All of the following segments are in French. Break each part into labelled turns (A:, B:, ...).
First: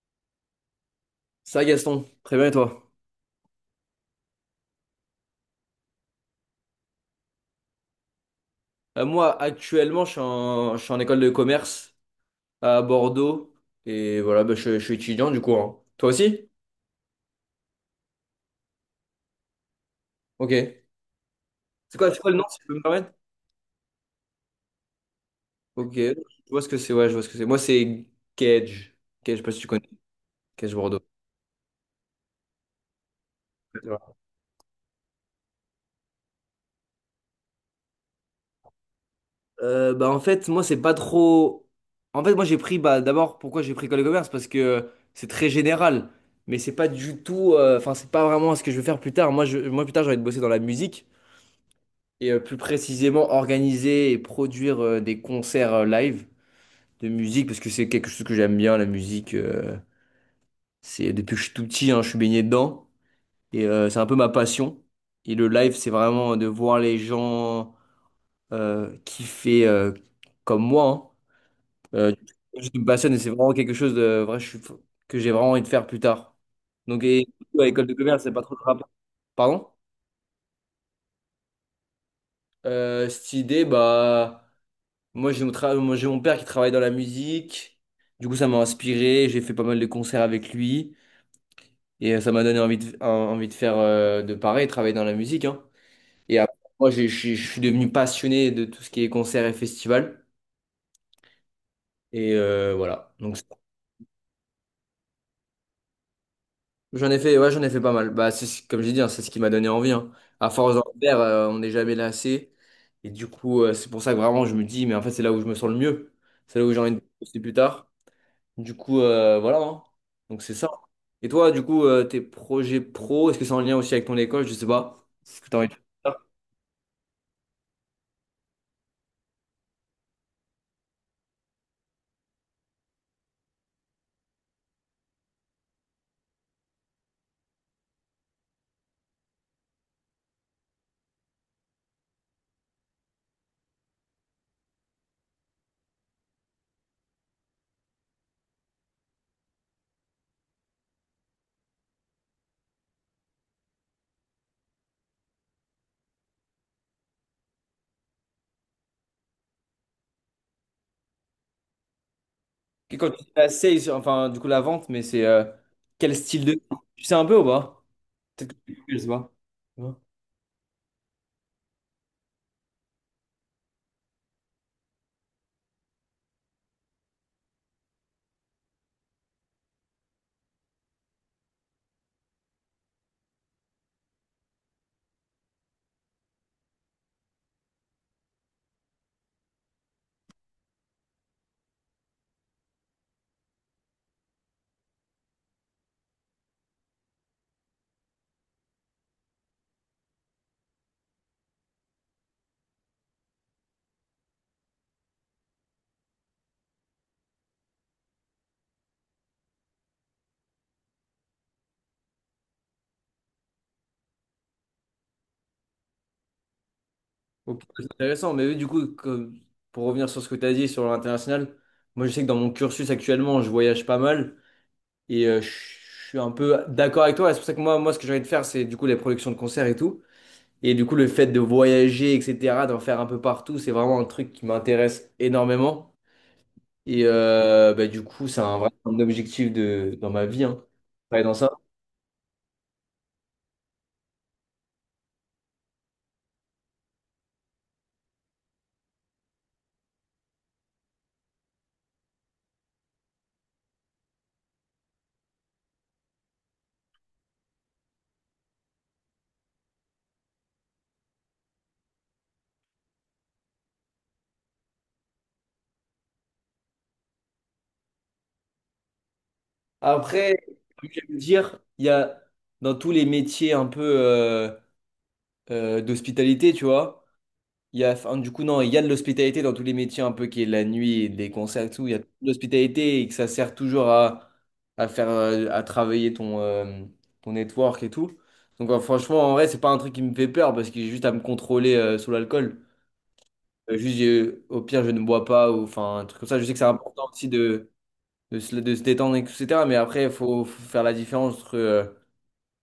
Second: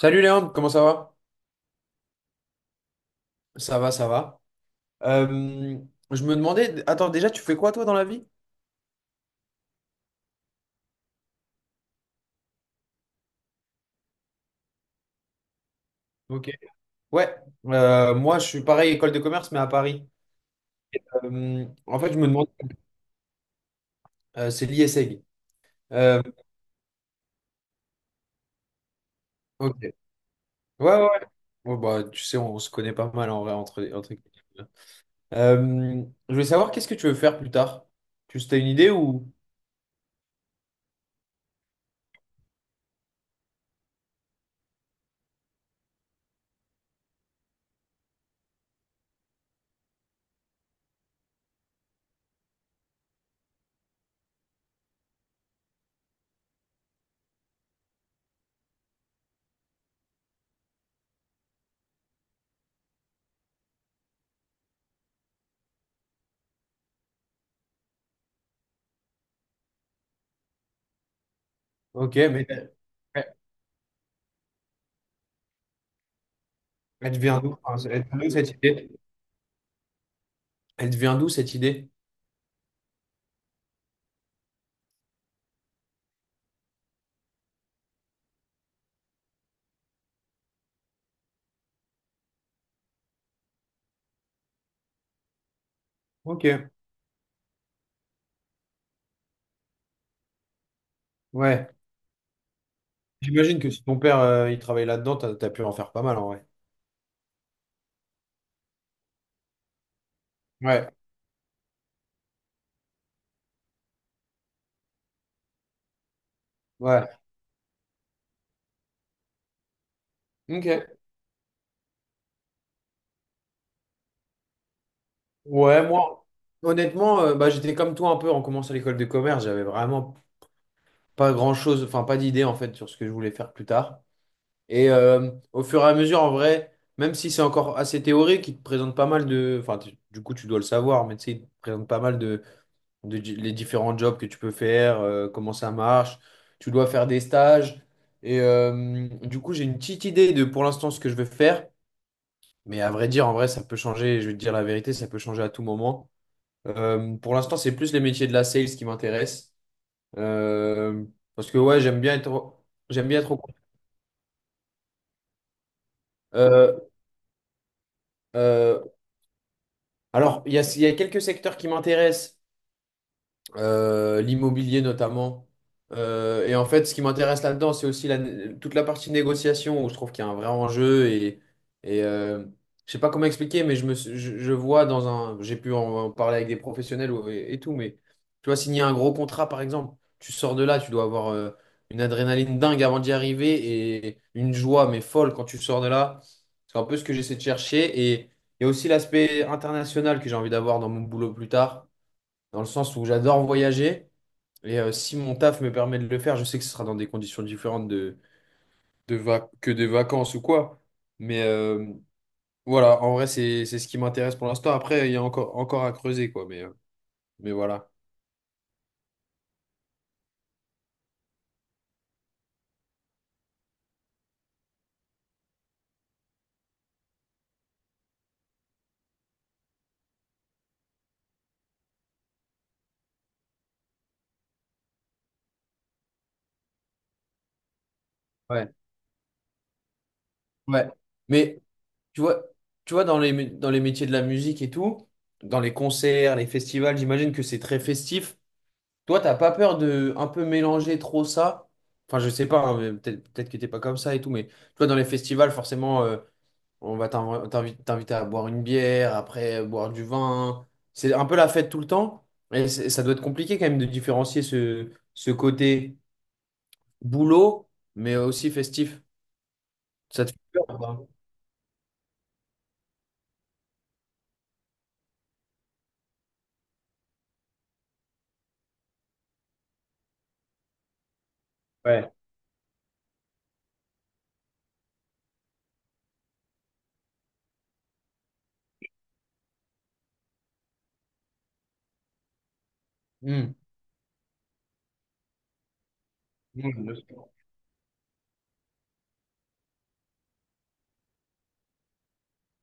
A: Salut Léandre, comment ça va?
B: Ça, Gaston, très bien et toi?
A: Ça va, ça va. Euh, je me demandais, attends, déjà, tu fais quoi toi dans la vie?
B: Moi, actuellement, je suis en école de commerce à Bordeaux et voilà, je suis étudiant du coup, hein. Toi aussi?
A: Ok. Ouais, moi je suis pareil, école de commerce, mais à Paris.
B: Ok. C'est
A: En
B: quoi,
A: fait, je
B: c'est
A: me
B: quoi le nom,
A: demandais,
B: si tu peux me permettre?
A: c'est l'ISEG.
B: Ok, je
A: Euh,
B: vois ce que c'est, ouais, je vois ce que c'est. Moi, c'est Cage. Cage, je sais pas si tu
A: ok.
B: connais.
A: Ouais,
B: Cage Bordeaux.
A: ouais. Bon, bah, tu sais, on se connaît pas mal en vrai entre... Euh, je voulais savoir, qu'est-ce que tu veux faire plus tard? Tu as une idée ou...
B: En fait, moi, c'est pas trop. En fait, moi, j'ai pris, bah, d'abord, pourquoi j'ai pris école de commerce? Parce que c'est très général, mais c'est pas du tout. Enfin, c'est pas vraiment ce que je veux faire plus tard. Moi, plus tard, j'ai envie de bosser dans la musique, et plus précisément organiser et produire des concerts live de musique, parce que c'est quelque chose que j'aime bien, la musique. C'est depuis que je suis tout petit, hein, je suis baigné dedans, et c'est un peu ma passion. Et le live, c'est vraiment de voir les gens kiffer comme moi, hein.
A: Ok, mais
B: Je
A: elle
B: me passionne et c'est vraiment quelque chose de vrai que j'ai vraiment envie de faire plus tard. Donc,
A: elle te
B: et
A: vient d'où?
B: à l'école
A: Enfin,
B: de
A: elle te
B: commerce,
A: vient d'où
B: c'est pas
A: cette
B: trop le rapport.
A: idée?
B: Pardon?
A: Elle te vient d'où cette idée?
B: Cette idée, bah. Moi, j'ai mon père qui travaille dans la musique. Du coup, ça m'a inspiré. J'ai fait pas mal de concerts avec lui. Et ça m'a donné envie de faire de pareil, travailler dans la musique, hein. Et
A: Ok,
B: après, je suis devenu passionné de tout ce qui est concerts et festivals.
A: ouais.
B: Et voilà.
A: J'imagine que si ton père il travaille là-dedans, t'as pu en faire pas mal en vrai.
B: J'en ai fait, ouais, j'en ai fait pas mal. Bah, comme j'ai dit, hein, c'est ce qui m'a donné envie, hein. À force d'en
A: Ouais,
B: faire, on n'est jamais lassé. Et du coup, c'est pour ça que vraiment, je me dis, mais en fait, c'est là où je me sens le mieux. C'est là où j'ai envie de
A: ouais.
B: bosser plus tard. Du coup, voilà, hein. Donc c'est ça.
A: Ok.
B: Et toi, du coup, tes projets pro, est-ce que c'est en lien aussi avec ton école? Je sais pas. Est-ce que t'as envie de faire
A: Ouais,
B: ça?
A: moi, honnêtement, bah, j'étais comme toi un peu en commençant l'école de commerce, j'avais vraiment pas grand-chose, enfin pas d'idée en fait sur ce que je voulais faire plus tard. Et au fur et à mesure, en vrai, même si c'est encore assez théorique, il te présente pas mal enfin du coup tu dois le savoir, mais tu sais, il te présente pas mal les différents jobs que tu peux faire, comment ça marche, tu dois faire des stages. Et du coup, j'ai une petite idée de pour l'instant ce que je veux faire. Mais à vrai dire, en vrai, ça peut changer. Je vais te dire la vérité, ça peut changer à tout moment. Pour l'instant, c'est plus les métiers de la sales qui m'intéressent. Euh, parce que ouais,
B: Et
A: j'aime
B: quand
A: bien
B: tu fais
A: être
B: la sales, enfin, du coup, la vente, mais c'est quel style de.
A: Euh,
B: Tu sais un peu ou pas? Peut-être que
A: euh,
B: je sais pas. Ouais.
A: alors, il y a quelques secteurs qui m'intéressent. Euh, l'immobilier notamment. Et en fait, ce qui m'intéresse là-dedans, c'est aussi toute la partie négociation où je trouve qu'il y a un vrai enjeu. Et euh, je sais pas comment expliquer, mais je me, suis- je vois dans un. J'ai pu en parler avec des professionnels et tout, mais tu vois, signer un gros contrat, par exemple, tu sors de là, tu dois avoir une adrénaline dingue avant d'y arriver et une joie, mais folle quand tu sors de là. C'est un peu ce que j'essaie de chercher. Et il y a aussi l'aspect international que j'ai envie d'avoir dans mon boulot plus tard dans le sens où j'adore voyager. Et si mon taf me permet de le faire, je sais que ce sera dans des conditions différentes que des vacances ou quoi. Mais voilà, en vrai, c'est ce qui m'intéresse pour l'instant. Après, il y a encore à creuser, quoi. Mais
B: Ok, c'est
A: voilà.
B: intéressant. Mais oui, du coup, pour revenir sur ce que tu as dit sur l'international, moi, je sais que dans mon cursus actuellement, je voyage pas mal et je suis un peu d'accord avec toi. C'est pour ça que ce que j'ai envie de faire, c'est du coup les productions de concerts et tout. Et du coup, le fait de voyager, etc., d'en faire un peu partout, c'est vraiment un truc qui m'intéresse énormément. Et du coup, c'est un
A: Ouais,
B: vrai un objectif de, dans ma vie, hein,
A: ouais.
B: travailler dans ça.
A: Mais tu vois, tu vois dans dans les métiers de la musique et tout, dans les concerts, les festivals, j'imagine que c'est très festif. Toi, t'as pas peur de un peu mélanger trop ça? Enfin, je sais pas, hein, mais peut-être que t'es pas comme ça et tout, mais tu vois, dans les festivals, forcément. Euh, on va t'inviter à boire une bière, après boire du vin. C'est un peu la fête tout le temps. Et ça doit être compliqué quand même de différencier ce côté boulot, mais aussi festif. Ça te
B: Après,
A: fait peur ou
B: comme
A: pas?
B: j'aime le dire, il y a dans tous les métiers un peu d'hospitalité, tu vois. Il y a, enfin, du coup, non, il y a de l'hospitalité dans tous les métiers, un peu qui est la nuit, et des concerts et tout. Il y a de
A: Ouais.
B: l'hospitalité et que ça sert toujours à faire, à travailler ton, ton network et tout. Donc, franchement, en vrai, c'est pas un truc qui me fait peur parce que j'ai juste à me contrôler, sur l'alcool.
A: Hmm.
B: Juste, au pire, je ne bois pas ou enfin, un truc comme ça. Je sais que c'est
A: Hmm, bien
B: important aussi
A: sûr.
B: de, de se détendre, et cetera. Mais après, faut faire la différence entre,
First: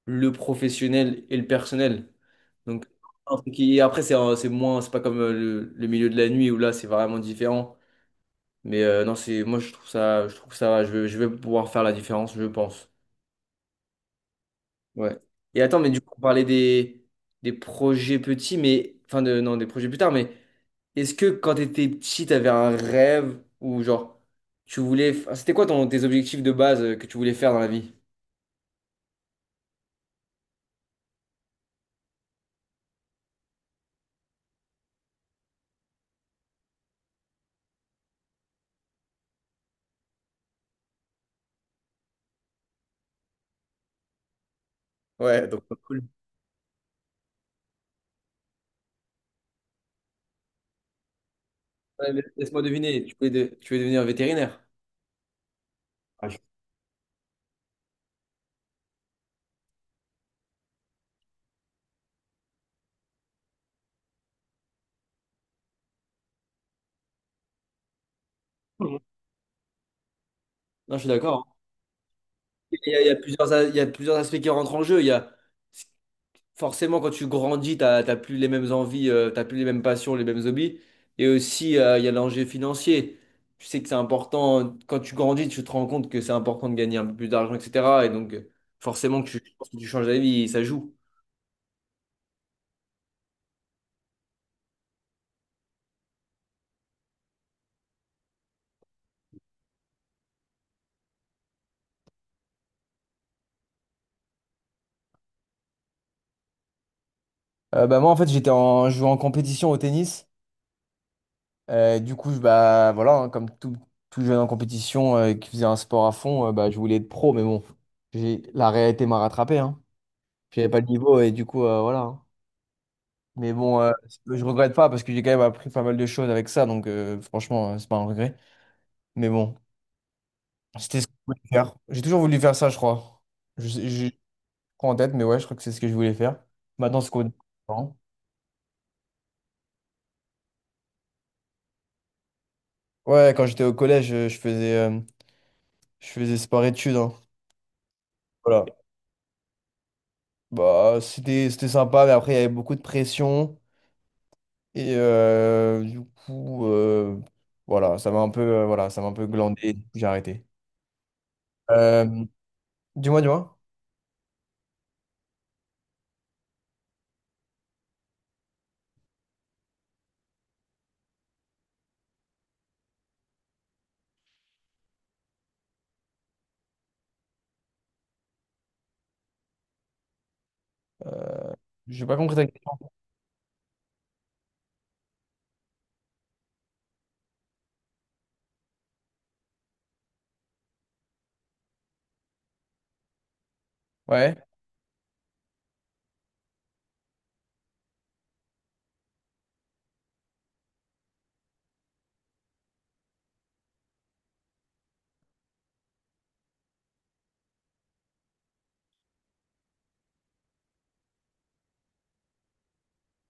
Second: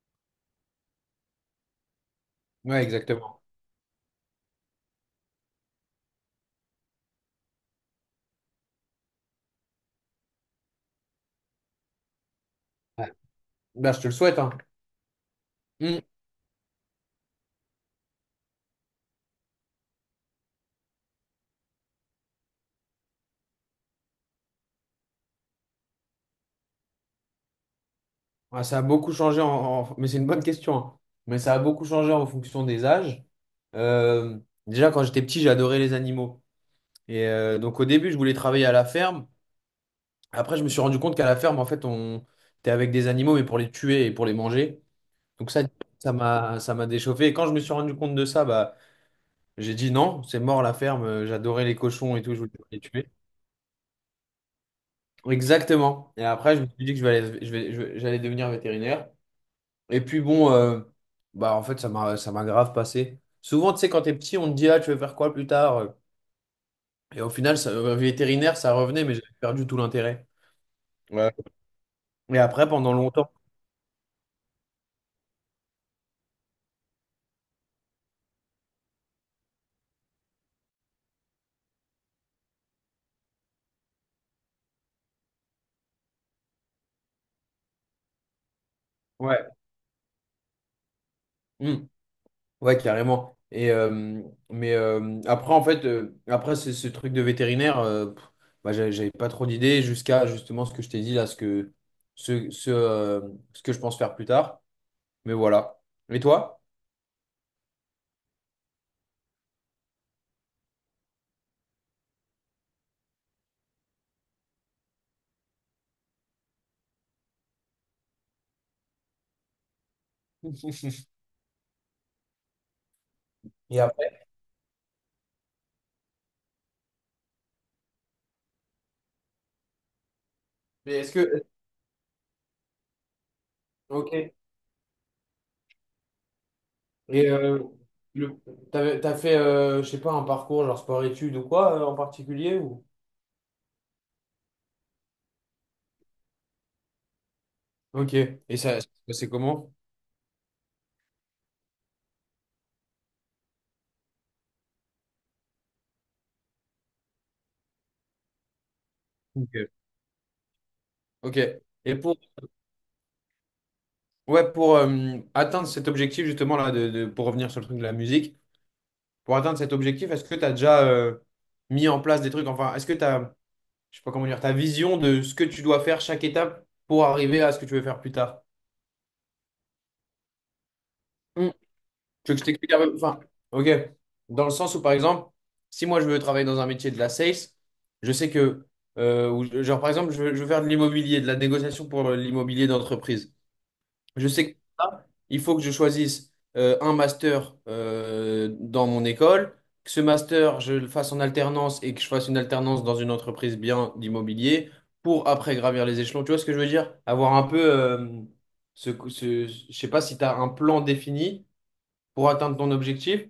B: le professionnel et le personnel.
A: Ouais,
B: Donc,
A: exactement.
B: après, c'est moins, c'est pas comme le milieu de la nuit où là, c'est vraiment différent. Mais non, c'est, moi, je trouve ça, je trouve que ça va. Je vais pouvoir faire la différence, je pense.
A: Ouais. Bah, je te le souhaite, hein.
B: Ouais. Et attends, mais
A: Hmm.
B: du coup, on parlait des projets petits, mais, enfin, de, non, des projets plus tard, mais est-ce que quand t'étais petit, t'avais un rêve ou genre, enfin, c'était quoi ton, tes objectifs de base que tu voulais faire dans la vie?
A: Ah, ça a beaucoup changé en... Mais c'est une bonne question, hein. Mais ça a beaucoup changé en fonction des âges. Euh, déjà, quand j'étais petit, j'adorais les animaux. Et donc au début, je voulais travailler à la ferme. Après, je me suis rendu compte qu'à la ferme, en fait, on t'es avec des animaux, mais pour les tuer et pour les manger.
B: Ouais,
A: Donc ça,
B: donc. Cool.
A: ça m'a déchauffé. Et quand je me suis rendu compte de ça, bah, j'ai dit non, c'est mort la ferme. J'adorais les
B: Ouais,
A: cochons
B: mais
A: et tout, je voulais
B: laisse-moi
A: pas les
B: deviner,
A: tuer.
B: tu voulais devenir vétérinaire.
A: Exactement. Et
B: Ah, je suis
A: après, je me suis dit que je vais aller- je vais- j'allais devenir vétérinaire. Et puis bon, bah en fait, ça m'a grave passé. Souvent, tu sais, quand t'es petit, on te dit ah, tu veux faire quoi plus tard? Et au final, vétérinaire, ça
B: fou, hein.
A: revenait, mais j'avais perdu tout l'intérêt.
B: Non, je suis
A: Ouais.
B: d'accord.
A: Et après, pendant
B: Il y a
A: longtemps.
B: plusieurs, a- il y a plusieurs aspects qui rentrent en jeu. Il y a, forcément, quand tu grandis, tu n'as plus les mêmes envies, t'as plus les mêmes passions, les mêmes hobbies. Et aussi, il y a l'enjeu financier. Tu sais que c'est important, quand tu grandis, tu te rends compte que c'est important de gagner un peu plus d'argent, etc. Et donc, forcément, que tu, je
A: Ouais.
B: pense que tu changes d'avis, ça joue.
A: Hmm. Ouais, carrément. Et, mais après, en fait, après ce, ce truc de vétérinaire, bah, j'avais pas trop d'idées jusqu'à justement ce que je t'ai dit là, ce, ce, euh, ce que je pense faire plus tard. Mais voilà. Et toi?
B: Moi, en fait, je jouais en compétition au tennis. Du coup, voilà, hein, comme tout jeune en compétition qui faisait un sport à fond, bah, je voulais être pro, mais bon, la réalité m'a rattrapé, hein. Puis j'avais pas le niveau et du coup, voilà, hein. Mais
A: Et
B: bon,
A: après,
B: je regrette pas parce que j'ai quand même appris pas mal de choses avec ça, donc franchement, c'est pas un regret. Mais bon,
A: mais
B: c'était ce
A: est-ce
B: que je voulais
A: que.
B: faire. J'ai toujours voulu faire ça, je crois. Je
A: Ok.
B: crois en tête, mais ouais, je crois que c'est ce que je voulais faire. Maintenant, c'est quoi?
A: Et le, t'as fait, je sais pas, un parcours genre sport-études ou quoi en particulier ou...
B: Ouais, quand j'étais au collège, je faisais sport-études, hein.
A: Ok. Et
B: Voilà.
A: ça, c'est comment?
B: Bah, c'était, c'était sympa, mais après, il y avait beaucoup de pression. Et du coup, voilà, ça m'a un peu, ça m'a un peu
A: Ok.
B: glandé. J'ai arrêté.
A: Ok. Et
B: Euh,
A: pour,
B: Dis-moi, dis-moi.
A: ouais, pour atteindre cet objectif, justement, là, pour revenir sur le truc de la musique, pour atteindre cet objectif, est-ce que tu as déjà mis en place des trucs? Enfin, est-ce que tu as, je sais pas comment dire, ta vision de ce que tu dois faire chaque étape pour arriver à ce que tu veux faire plus tard? Mm.
B: J'ai pas
A: Tu veux
B: compris
A: que je
B: ta question.
A: t'explique un peu? Enfin, ok. Dans le sens où, par exemple, si moi je veux travailler dans un métier de la sales, je sais que, ou genre par exemple, je veux faire de l'immobilier, de la négociation pour l'immobilier d'entreprise. Je
B: Ouais.
A: sais que là, il faut que je choisisse un master dans mon école, que ce master, je le fasse en alternance et que je fasse une alternance dans une entreprise bien d'immobilier pour après gravir les échelons. Tu vois ce que je veux dire? Avoir un peu je sais pas si tu as un plan défini pour atteindre ton objectif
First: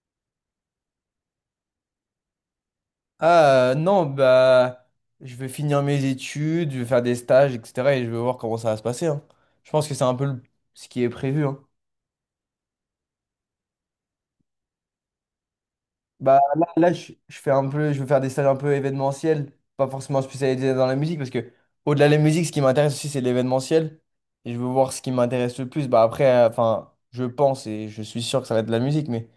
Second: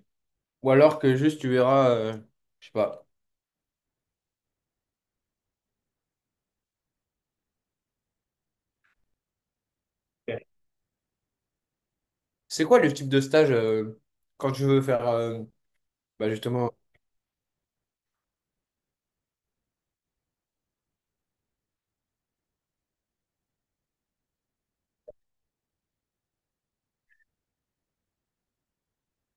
A: ou alors que juste tu verras, je sais pas.
B: Non, bah je vais finir mes études, je vais faire des stages, etc. Et je vais voir comment ça va se passer, hein. Je pense que c'est un peu le- ce qui est prévu, hein.
A: C'est quoi le type de stage quand tu veux faire bah, justement.
B: Je fais un peu, je vais faire des stages un peu événementiels, pas forcément spécialisés dans la musique, parce que au-delà de la musique, ce qui m'intéresse aussi, c'est l'événementiel. Et je veux voir ce qui m'intéresse le plus. Bah après, enfin, je pense et je suis sûr que ça va être de la musique, mais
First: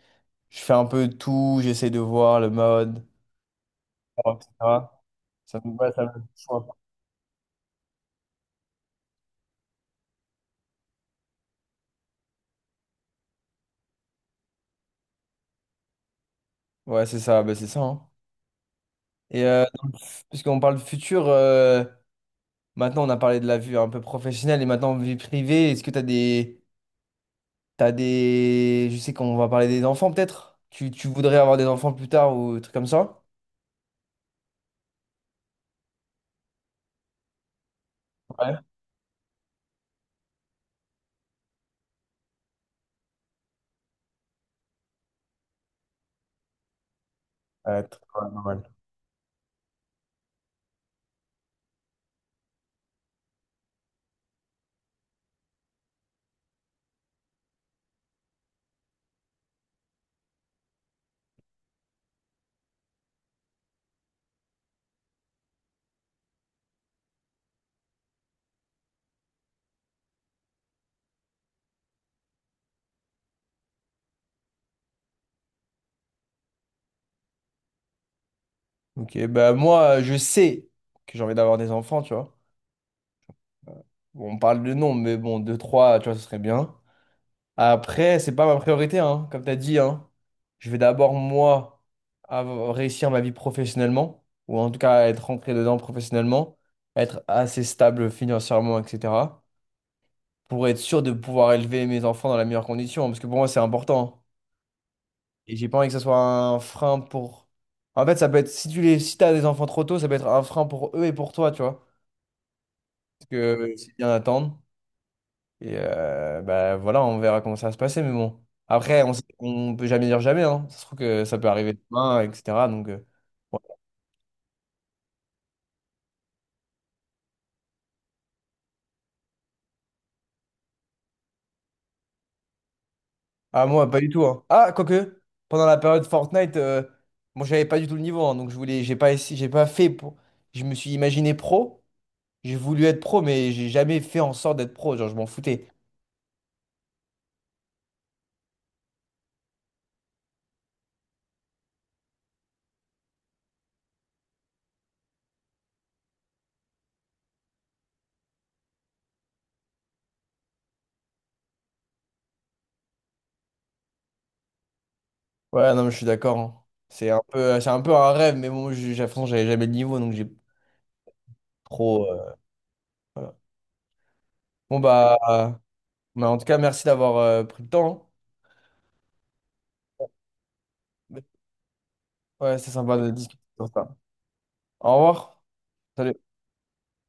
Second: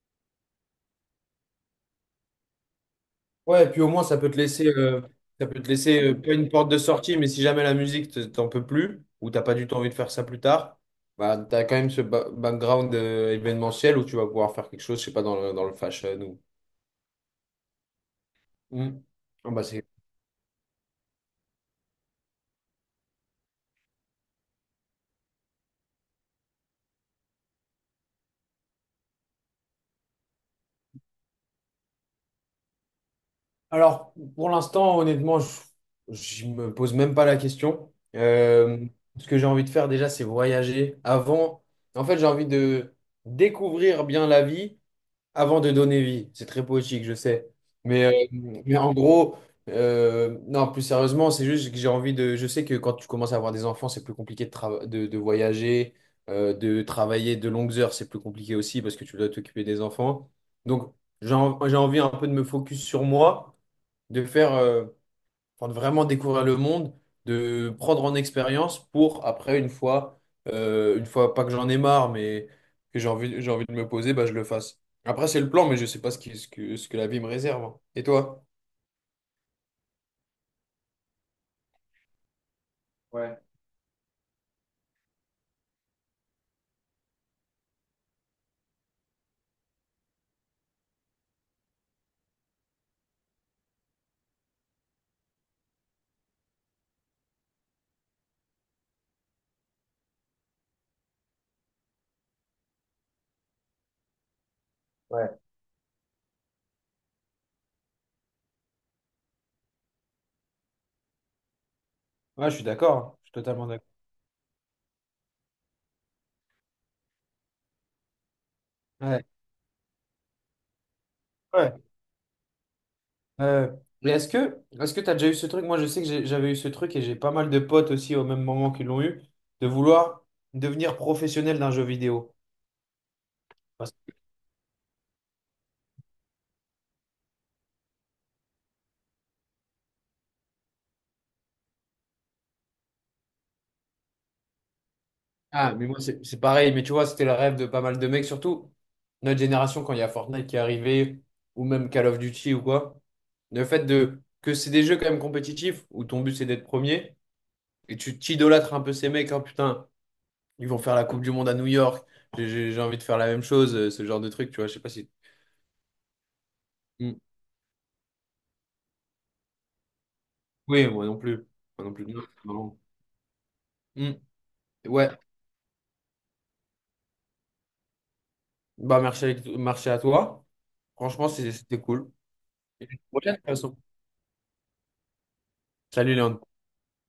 B: je fais un peu tout, j'essaie de voir le mode,
A: Ouais, et puis au moins,
B: etc.
A: ça
B: Ça
A: peut te
B: me, ouais,
A: laisser
B: ça me-
A: pas une porte de sortie, mais si jamais la musique, t'en peux plus, ou t'as pas du tout envie de faire ça plus tard, bah, t'as quand même ce background événementiel où tu vas pouvoir faire quelque chose, je sais pas, dans dans le fashion ou...
B: Ouais, c'est ça, bah, c'est ça, hein.
A: Hmm.
B: Et
A: Ah bah,
B: dans puisqu'on parle de futur, maintenant on a parlé de la vue un peu professionnelle et maintenant vie privée, est-ce que t'as des... Je sais qu'on va parler des enfants peut-être? Tu voudrais avoir des enfants plus tard ou des trucs comme ça?
A: alors, pour l'instant, honnêtement, je me pose même pas la question.
B: Ouais.
A: Ce que j'ai envie de faire déjà, c'est voyager. Avant, en fait, j'ai envie de découvrir bien la vie. Avant de donner vie, c'est très poétique, je sais.
B: Ouais,
A: Mais, oui,
B: normal.
A: mais en gros, non, plus sérieusement, c'est juste que j'ai envie de. Je sais que quand tu commences à avoir des enfants, c'est plus compliqué de voyager, de travailler de longues heures, c'est plus compliqué aussi parce que tu dois t'occuper des enfants. Donc, j'ai envie un peu de me focus sur moi, de faire. Enfin, de vraiment découvrir le monde, de prendre en expérience pour après, une fois, pas que j'en ai marre, mais que j'ai envie de me poser, bah, je le fasse. Après, c'est le plan, mais je sais pas ce que la vie me réserve, hein. Et toi?
B: Ok, bah moi je sais que j'ai envie d'avoir des enfants, tu vois.
A: Ouais.
B: Bon, on parle de nom, mais bon, deux, trois, tu vois, ce serait bien. Après, c'est pas ma priorité, hein, comme tu as dit, hein. Je vais d'abord, moi, réussir ma vie professionnellement, ou en tout cas être rentré dedans professionnellement, être assez stable financièrement, etc. Pour être sûr de pouvoir élever mes enfants dans la meilleure condition, parce que pour moi, c'est important.
A: Ouais.
B: Et j'ai pas envie que ça soit un frein pour... En fait, ça peut être, si tu les, si t'as des enfants trop tôt, ça peut être un frein pour eux et pour toi, tu vois.
A: Ouais, je suis d'accord. Je
B: Parce
A: suis totalement
B: que
A: d'accord.
B: c'est bien d'attendre. Et voilà, on verra comment ça va se passer. Mais bon, après, on sait
A: Ouais.
B: qu'on peut jamais dire jamais, hein. Ça se trouve que ça peut arriver
A: Ouais.
B: demain, etc. Donc, ouais.
A: Euh, mais est-ce que tu as déjà eu ce truc? Moi, je sais que j'avais eu ce truc et j'ai pas mal de potes aussi au même moment qu'ils l'ont eu, de vouloir devenir professionnel d'un jeu vidéo.
B: Ah, moi, pas du tout, hein. Ah, quoique, pendant la période Fortnite, moi, j'avais pas du tout le niveau, hein. Donc, je voulais, j'ai pas fait pour. Je me suis imaginé pro. J'ai voulu être pro, mais j'ai jamais fait en sorte d'être pro. Genre, je m'en foutais.
A: Ah, mais moi, c'est pareil. Mais tu vois, c'était le rêve de pas mal de mecs, surtout notre génération, quand il y a Fortnite qui est arrivé, ou même Call of Duty ou quoi. Le fait de que c'est des jeux quand même compétitifs, où ton but c'est d'être premier, et tu t'idolâtres un peu ces mecs, hein, putain, ils vont faire la Coupe du Monde à New York, j'ai envie de faire la même chose, ce genre de truc, tu vois. Je sais pas si.
B: Ouais, non, mais je suis d'accord, hein.
A: Mm.
B: C'est un peu un rêve, mais bon, de toute façon, j'avais jamais le niveau, donc j'ai
A: Oui, moi non plus. Moi non
B: trop.
A: plus. Non, non.
B: Voilà.
A: Mm.
B: Bon,
A: Ouais,
B: en tout cas, merci d'avoir pris le temps, hein.
A: bah, merci à toi.
B: Ouais,
A: Franchement, c'était cool.
B: c'est
A: Et à la
B: sympa de
A: prochaine, de
B: discuter
A: toute
B: sur
A: façon.
B: ça. Au revoir.
A: Salut,
B: Salut.
A: Léon.